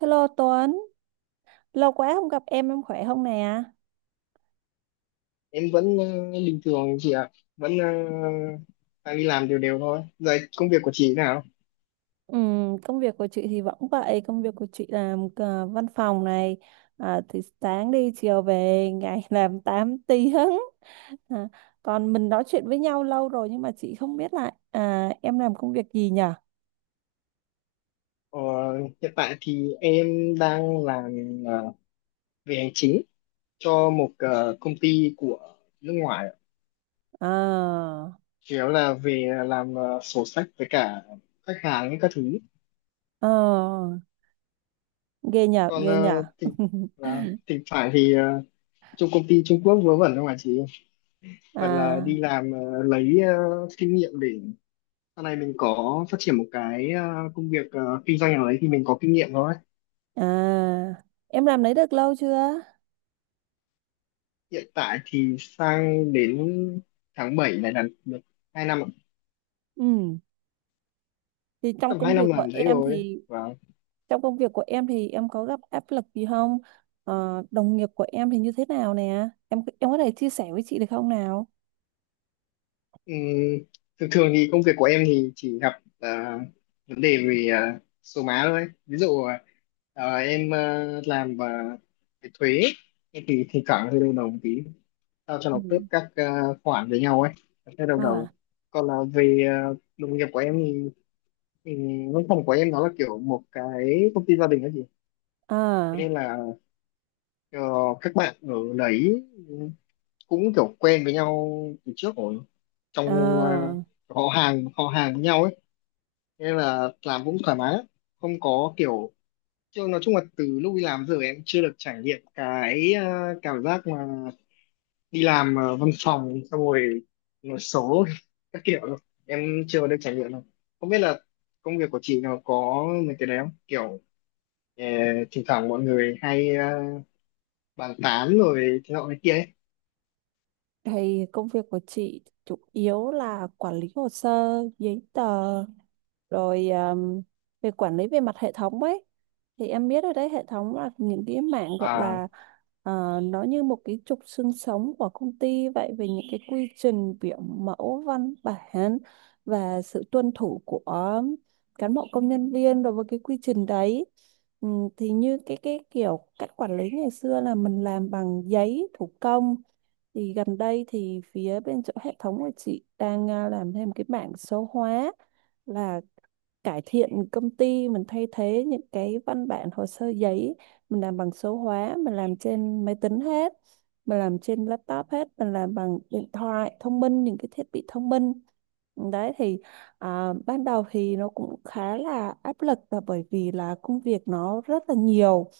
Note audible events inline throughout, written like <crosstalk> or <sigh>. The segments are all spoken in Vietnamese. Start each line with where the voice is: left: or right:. right: Hello Tuấn, lâu quá không gặp em khỏe không nè?
left: Em vẫn bình thường chị ạ. Vẫn đang đi làm đều đều thôi. Rồi công việc của chị thế nào?
right: Công việc của chị thì vẫn vậy, công việc của chị làm văn phòng này, à, thì sáng đi chiều về, ngày <laughs> làm 8 tiếng. À, còn mình nói chuyện với nhau lâu rồi nhưng mà chị không biết lại em làm công việc gì nhở?
left: Ờ, hiện tại thì em đang làm ờ, về hành chính cho một công ty của nước ngoài ạ.
right: À,
left: Chủ yếu là về làm sổ sách với cả khách hàng các thứ.
right: ờ, ghê nhở,
left: Còn
right: ghê nhở. <laughs>
left: thỉnh thoảng thì trong công ty Trung Quốc vớ vẩn không ạ chị? Phải là
right: À,
left: đi làm lấy kinh nghiệm để sau này mình có phát triển một cái công việc kinh doanh nào đấy thì mình có kinh nghiệm rồi.
right: à, em làm đấy được lâu chưa?
left: Hiện tại thì sang đến tháng 7 này là được 2 năm ạ.
right: Ừ, thì trong
left: Tầm
right: công
left: 2 năm
right: việc của
left: làm đấy
right: em
left: rồi.
right: thì
left: Và
right: trong công việc của em thì em có gặp áp lực gì không? Đồng nghiệp của em thì như thế nào nè? Em có thể chia sẻ với chị được không nào?
left: ừm, thường thường thì công việc của em thì chỉ gặp vấn đề về số má thôi. Ví dụ em làm về thuế em thì thỉnh thoảng hơi đau đầu một tí, sao cho
right: Ừ.
left: nó khớp các khoản với nhau ấy, hơi đau đầu.
right: À,
left: Còn là về đồng nghiệp của em thì Ừ, văn phòng của em nó là kiểu một cái công ty gia đình ấy chị. Thế nên
right: à,
left: là ờ, các bạn ở đấy cũng kiểu quen với nhau từ trước rồi, trong
right: à.
left: họ hàng với nhau ấy. Thế nên là làm cũng thoải mái lắm. Không có kiểu. Chứ nói chung là từ lúc đi làm giờ em chưa được trải nghiệm cái cảm giác mà đi làm văn phòng xong rồi nói số <laughs> các kiểu đâu. Em chưa được trải nghiệm đâu, không biết là công việc của chị nó có mấy cái đấy không, kiểu Ờ, thỉnh thoảng mọi người hay bàn tán rồi thế nọ thế kia ấy.
right: Thì công việc của chị chủ yếu là quản lý hồ sơ, giấy tờ rồi về quản lý về mặt hệ thống ấy, thì em biết ở đấy hệ thống là những cái mảng gọi
left: À,
right: là nó như một cái trục xương sống của công ty vậy, về những cái quy trình biểu mẫu văn bản và sự tuân thủ của cán bộ công nhân viên đối với cái quy trình đấy. Ừ, thì như cái kiểu cách quản lý ngày xưa là mình làm bằng giấy thủ công, thì gần đây thì phía bên chỗ hệ thống của chị đang làm thêm cái bảng số hóa, là cải thiện công ty mình, thay thế những cái văn bản hồ sơ giấy mình làm bằng số hóa, mình làm trên máy tính hết, mình làm trên laptop hết, mình làm bằng điện thoại thông minh, những cái thiết bị thông minh đấy thì ban đầu thì nó cũng khá là áp lực, là bởi vì là công việc nó rất là nhiều,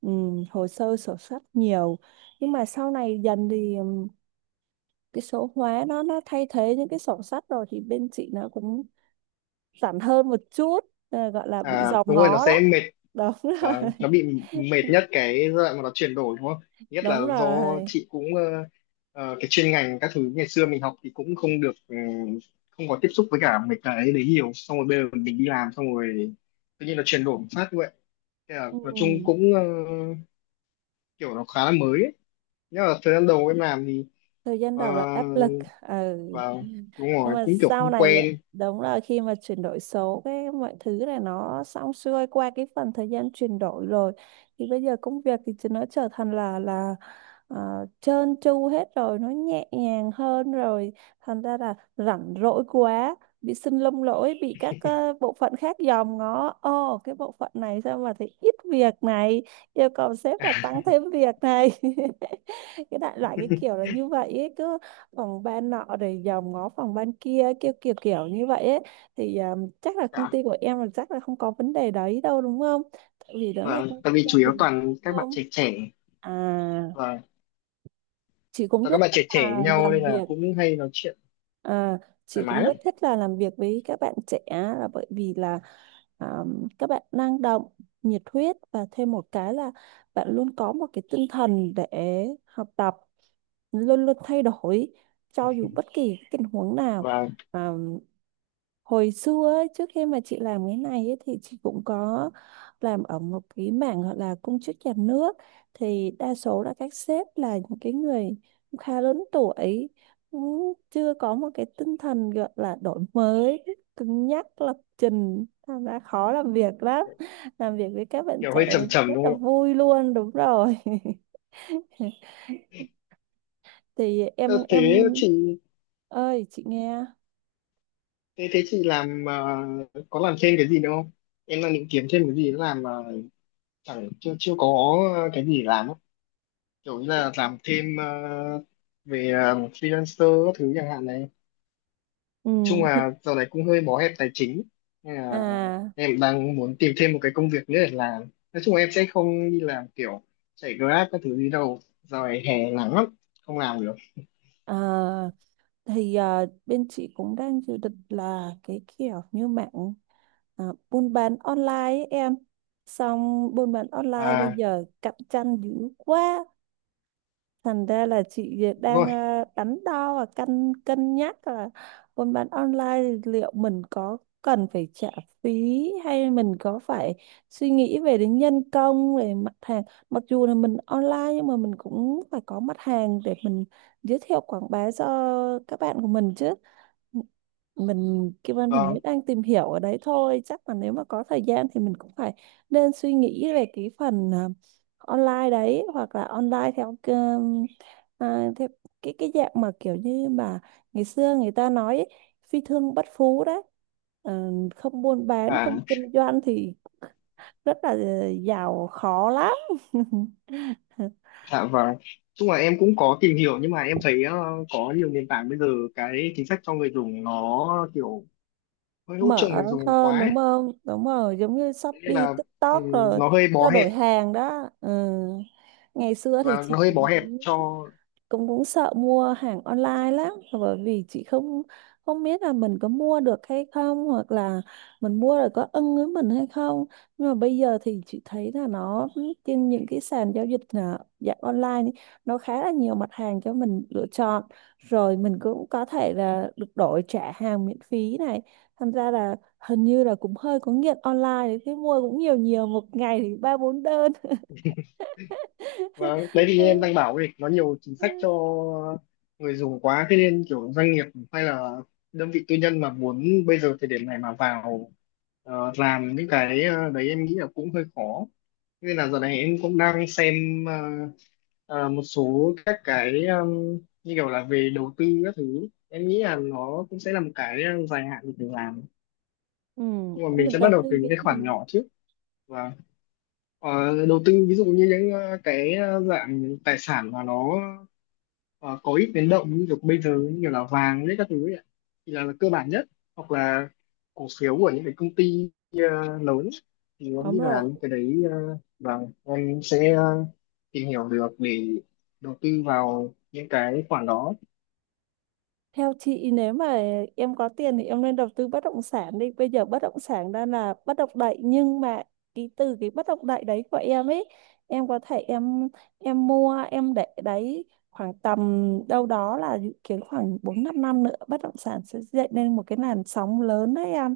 right: hồ sơ sổ sách nhiều. Nhưng mà sau này dần thì cái số hóa nó thay thế những cái sổ sách rồi thì bên chị nó cũng giản hơn một chút. Gọi là bị
left: à,
right: dòm
left: đúng rồi, nó
right: ngó đó,
left: sẽ mệt
right: đúng rồi.
left: và nó bị mệt
right: <laughs>
left: nhất cái giai đoạn mà nó chuyển đổi, đúng không? Nhất là
right: Đúng
left: do
right: rồi,
left: chị cũng cái chuyên ngành các thứ ngày xưa mình học thì cũng không được, không có tiếp xúc với cả mấy cái đấy nhiều, xong rồi bây giờ mình đi làm xong rồi tự nhiên nó chuyển đổi một phát như vậy. Thế là
right: ừ.
left: nói chung cũng kiểu nó khá là mới ấy. Nhưng mà thời gian đầu em làm thì
right: Thời gian
left: ờ,
right: đầu là áp lực. Ừ.
left: vào, đúng
right: Nhưng
left: rồi
right: mà
left: cũng kiểu
right: sau
left: không
right: này,
left: quen.
right: đúng là khi mà chuyển đổi số, cái mọi thứ này nó xong xuôi, qua cái phần thời gian chuyển đổi rồi thì bây giờ công việc thì nó trở thành là trơn tru hết rồi, nó nhẹ nhàng hơn rồi, thành ra là rảnh rỗi quá, bị sưng lông lỗi, bị các bộ phận khác dòm ngó, ồ cái bộ phận này sao mà thấy ít việc này, yêu cầu sếp là tăng thêm việc này. <laughs> Cái đại loại cái
left: <laughs>
right: kiểu là như vậy ấy, cứ phòng ban nọ rồi dòm ngó phòng ban kia, kiểu kiểu kiểu như vậy ấy. Thì chắc là công
left: Dạ,
right: ty của em là chắc là không có vấn đề đấy đâu, đúng không, tại vì đó là
left: vâng,
right: công ty
left: tại vì
right: gia
left: chủ yếu
right: đình mà,
left: toàn các
right: đúng
left: bạn
right: không?
left: trẻ trẻ.
right: À,
left: Và
right: chị cũng
left: toàn các
right: rất
left: bạn
right: thích
left: trẻ trẻ
right: là
left: với nhau
right: làm
left: nên là
right: việc,
left: cũng hay nói chuyện
right: à, chị
left: thoải mái
right: cũng
left: lắm.
right: rất thích là làm việc với các bạn trẻ, là bởi vì là à, các bạn năng động, nhiệt huyết, và thêm một cái là bạn luôn có một cái tinh thần để học tập, luôn luôn thay đổi, cho dù bất kỳ cái tình huống nào.
left: Và
right: Hồi xưa ấy, trước khi mà chị làm cái này ấy, thì chị cũng có làm ở một cái mảng gọi là công chức nhà nước, thì đa số là các sếp là những cái người cũng khá lớn tuổi, cũng chưa có một cái tinh thần gọi là đổi mới, cứng nhắc lập trình, thành ra khó làm việc lắm. Làm việc với các bạn
left: kiểu hơi
right: trẻ
left: trầm trầm,
right: rất
left: đúng
right: là
left: không ạ?
right: vui luôn, đúng rồi. <laughs> Thì
left: Ờ,
right: em
left: Thế chị
right: ơi, chị nghe.
left: thế chị làm có làm thêm cái gì nữa không? Em đang định kiếm thêm cái gì để làm mà chẳng chưa chưa có cái gì để làm á. Kiểu như là làm thêm về freelancer các thứ chẳng hạn này.
right: Ừ,
left: Nói chung là giờ này cũng hơi bó hẹp tài chính nên là
right: à,
left: em đang muốn tìm thêm một cái công việc nữa để làm. Nói chung là em sẽ không đi làm kiểu chạy Grab các thứ gì đâu, giờ này hè nắng lắm, không làm được.
right: à, thì bên chị cũng đang dự định là cái kiểu như mạng, à, buôn bán online ấy em, xong buôn bán online bây
left: À,
right: giờ cạnh tranh dữ quá. Thành ra là chị
left: đúng
right: đang
left: rồi.
right: đắn đo và cân cân nhắc là buôn bán online thì liệu mình có cần phải trả phí, hay mình có phải suy nghĩ về đến nhân công, về mặt hàng. Mặc dù là mình online nhưng mà mình cũng phải có mặt hàng để mình giới thiệu quảng bá cho các bạn của mình chứ. Mình Kim Anh thì
left: Vâng.
right: mới đang tìm hiểu ở đấy thôi, chắc là nếu mà có thời gian thì mình cũng phải nên suy nghĩ về cái phần online đấy, hoặc là online theo theo cái dạng mà kiểu như mà ngày xưa người ta nói ấy, phi thương bất phú đấy. Ờ, không buôn bán
left: À,
right: không kinh doanh thì rất là giàu khó lắm. <laughs>
left: dạ vâng, nói chung là em cũng có tìm hiểu nhưng mà em thấy có nhiều nền tảng bây giờ cái chính sách cho người dùng nó kiểu hơi hỗ
right: Mở
left: trợ người dùng
right: hơn
left: quá ấy.
right: đúng không, đúng rồi, giống như
left: Thế nên
right: Shopee
left: là, ừ,
right: TikTok rồi
left: nó hơi bó
right: trao
left: hẹp.
right: đổi hàng đó. Ừ. Ngày xưa thì
left: Và
right: chị
left: nó hơi
right: cũng
left: bó hẹp
right: cũng
left: cho.
right: cũng cũng sợ mua hàng online lắm, là bởi vì chị không không biết là mình có mua được hay không, hoặc là mình mua rồi có ưng với mình hay không. Nhưng mà bây giờ thì chị thấy là nó, trên những cái sàn giao dịch dạng online ấy, nó khá là nhiều mặt hàng cho mình lựa chọn, rồi mình cũng có thể là được đổi trả hàng miễn phí này, thành ra là hình như là cũng hơi có nghiện online đấy, thế mua cũng nhiều nhiều một ngày thì 3 4 đơn.
left: Và đấy thì em đang bảo ấy, nó nhiều chính sách cho
right: <laughs>
left: người dùng quá thế nên kiểu doanh nghiệp hay là đơn vị tư nhân mà muốn bây giờ thời điểm này mà vào làm những cái đấy, em nghĩ là cũng hơi khó. Thế nên là giờ này em cũng đang xem một số các cái, như kiểu là về đầu tư các thứ, em nghĩ là nó cũng sẽ là một cái dài hạn mình phải làm.
right: Ừ,
left: Nhưng mà
right: em
left: mình
right: định
left: sẽ bắt
right: đầu
left: đầu từ
right: tư
left: những
right: cái
left: cái khoản
right: gì?
left: nhỏ trước. Và ờ, đầu tư ví dụ như những cái dạng tài sản mà nó có ít biến động, như kiểu bây giờ như kiểu là vàng đấy các thứ ấy ạ. Thì là cơ bản nhất, hoặc là cổ phiếu của những cái công ty lớn, thì em
right: Đúng
left: nghĩ là
right: rồi.
left: những cái đấy, và em sẽ tìm hiểu được để đầu tư vào những cái khoản đó.
right: Theo chị, nếu mà em có tiền thì em nên đầu tư bất động sản đi. Bây giờ bất động sản đang là bất động đại, nhưng mà cái từ cái bất động đại đấy của em ấy, em có thể em mua em để đấy khoảng tầm đâu đó là dự kiến khoảng 4 5 năm nữa bất động sản sẽ dậy lên một cái làn sóng lớn đấy em.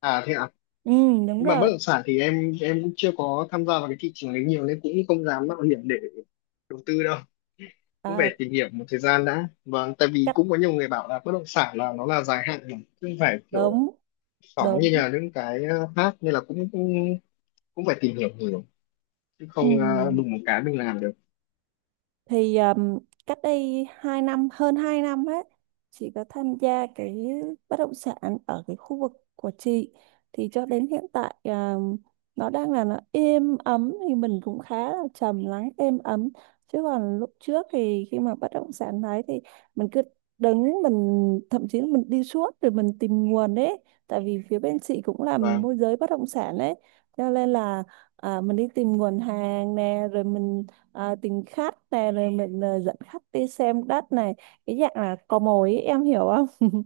left: À, thế ạ?
right: Ừ, đúng
left: Nhưng mà bất
right: rồi.
left: động sản thì em cũng chưa có tham gia vào cái thị trường đấy nhiều nên cũng không dám mạo hiểm để đầu tư đâu. Cũng phải
right: À,
left: tìm hiểu một thời gian đã. Vâng, tại vì
right: cắt
left: cũng có nhiều người bảo là bất động sản là nó là dài hạn mà, chứ không phải kiểu
right: đống
left: phỏng
right: đống.
left: như là những cái khác, nên là cũng cũng, cũng phải tìm hiểu nhiều chứ
right: Ừ.
left: không đùng một cái mình làm được.
right: Thì cách đây 2 năm, hơn 2 năm ấy, chị có tham gia cái bất động sản ở cái khu vực của chị, thì cho đến hiện tại nó đang là nó êm ấm thì mình cũng khá là trầm lắng êm ấm. Chứ còn lúc trước thì khi mà bất động sản đấy thì mình cứ đứng, mình thậm chí là mình đi suốt rồi mình tìm nguồn ấy, tại vì phía bên chị cũng làm
left: Và
right: môi giới bất động sản ấy, cho nên là mình đi tìm nguồn hàng nè, rồi mình tính khát này, rồi mình dẫn khách đi xem đất này, cái dạng là cò mồi ấy, em hiểu không. <laughs>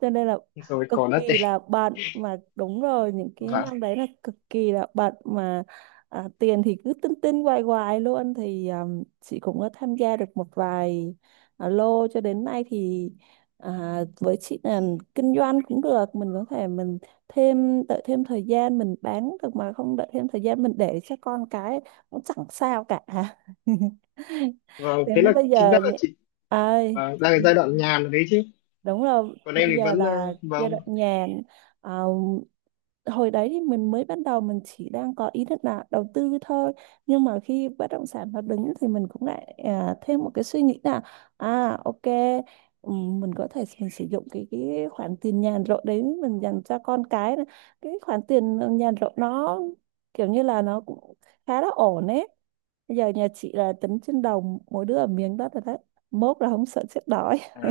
right: Cho nên là
left: rồi
right: cực
left: còn đất đấy.
right: kỳ là bận mà, đúng rồi, những cái
left: Và,
right: năm đấy là cực kỳ là bận mà. Tiền thì cứ tinh tinh hoài hoài luôn. Thì chị cũng có tham gia được một vài lô, cho đến nay thì với chị là kinh doanh cũng được, mình có thể mình thêm đợi thêm thời gian mình bán được, mà không đợi thêm thời gian mình để cho con cái cũng chẳng sao cả. <laughs>
left: và
right: Đến
left: Thế
right: lúc
left: là
right: bây
left: chính ra
right: giờ
left: là chị
right: ơi,
left: đang cái giai đoạn nhàn đấy chứ?
right: đúng rồi,
left: Còn em
right: bây
left: thì
right: giờ
left: vẫn
right: là giai
left: vâng.
right: đoạn nhàn. à, Hồi đấy thì mình mới bắt đầu, mình chỉ đang có ý định là đầu tư thôi, nhưng mà khi bất động sản nó đứng thì mình cũng lại thêm một cái suy nghĩ là à ok, mình có thể mình sử dụng cái khoản tiền nhàn rỗi đấy mình dành cho con cái này. Cái khoản tiền nhàn rỗi nó kiểu như là nó cũng khá là ổn ấy. Bây giờ nhà chị là tính trên đầu mỗi đứa ở miếng đó rồi đấy, mốt là không sợ chết đói.
left: À,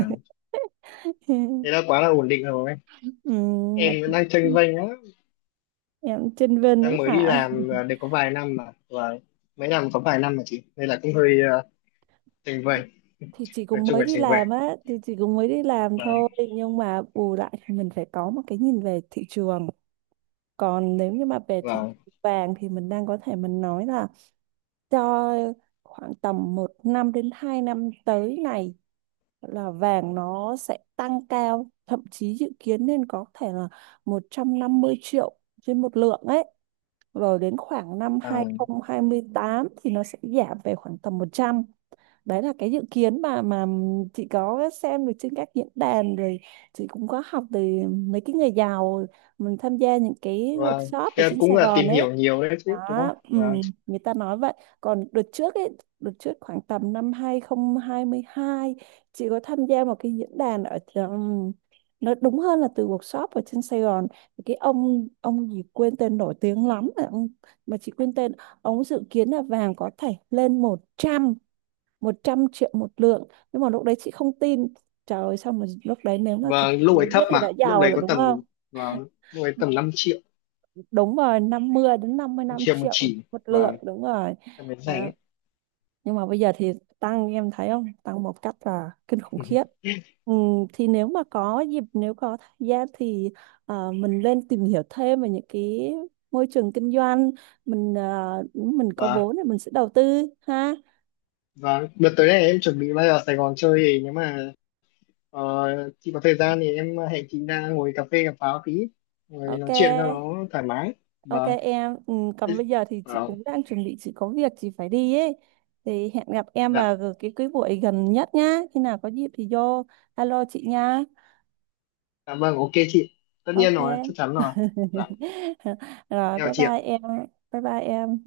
left: thế
right: <laughs>
left: là quá là ổn định rồi.
right: Ừ, mà
left: Em vẫn đang chênh vênh á,
right: em chênh vênh
left: đang
right: lắm
left: mới đi
right: hả?
left: làm được có vài năm mà, và mới làm có vài năm mà chị, nên là cũng hơi chênh vênh.
right: <laughs> Thì chị
left: Nói
right: cũng
left: chung
right: mới
left: là
right: đi
left: chênh vênh.
right: làm á, thì chị cũng mới đi làm
left: và
right: thôi. Nhưng mà bù lại thì mình phải có một cái nhìn về thị trường. Còn nếu như mà về
left: và
right: thị trường vàng thì mình đang có thể mình nói là cho khoảng tầm 1 năm đến 2 năm tới này là vàng nó sẽ tăng cao, thậm chí dự kiến nên có thể là 150 triệu trên một lượng ấy, rồi đến khoảng năm
left: à,
right: hai không hai tám thì nó sẽ giảm về khoảng tầm 100. Đấy là cái dự kiến mà chị có xem được trên các diễn đàn, rồi chị cũng có học từ mấy cái người giàu, mình tham gia những cái
left: và
right: workshop ở
left: thế là
right: trên
left: cũng
right: Sài
left: là
right: Gòn
left: tìm
right: ấy
left: hiểu nhiều đấy chứ, đúng không?
right: đó. Ừ,
left: Vâng.
right: người ta nói vậy. Còn đợt trước ấy, đợt trước khoảng tầm năm 2022, chị có tham gia một cái diễn đàn ở nó đúng hơn là từ workshop ở trên Sài Gòn. Thì cái ông gì quên tên, nổi tiếng lắm mà ông, mà chị quên tên, ông dự kiến là vàng có thể lên 100, 100 triệu một lượng, nhưng mà lúc đấy chị không tin. Trời ơi, xong rồi lúc đấy nếu mà thật
left: Và lúc
right: mới
left: ấy thấp,
right: biết thì đã
left: mà lúc
right: giàu
left: đấy
right: rồi
left: có
right: đúng không.
left: tầm. và Lúc ấy tầm
right: Đúng rồi, 50 đến
left: 5
right: 55
left: triệu một
right: triệu
left: chỉ.
right: một
left: và
right: lượng, đúng rồi.
left: Tầm đến rẻ
right: À,
left: ấy.
right: nhưng mà bây giờ thì tăng, em thấy không, tăng một cách là kinh khủng khiếp. Ừ, thì nếu mà có dịp, nếu có thời gian thì mình lên tìm hiểu thêm về những cái môi trường kinh doanh, mình mình có
left: Và
right: vốn thì mình sẽ đầu tư ha.
left: và Đợt tới này em chuẩn bị bay vào Sài Gòn chơi, thì nếu mà ờ, chị có thời gian thì em hẹn chị ra ngồi cà phê cà pháo tí, ngồi
right: Ok.
left: nói chuyện cho nó thoải mái.
right: Ok
left: Và
right: em, ừ, còn bây giờ thì chị
left: và
right: cũng đang chuẩn bị, chị có việc chị phải đi ấy. Thì hẹn gặp em
left: Dạ,
right: vào cái buổi gần nhất nhá. Khi nào có dịp thì vô alo chị nha.
left: cảm ơn, ok chị. Tất nhiên
right: Ok.
left: rồi, chắc chắn rồi. Dạ,
right: <laughs> Rồi
left: theo
right: bye
left: chị
right: bye
left: ạ.
right: em. Bye bye em.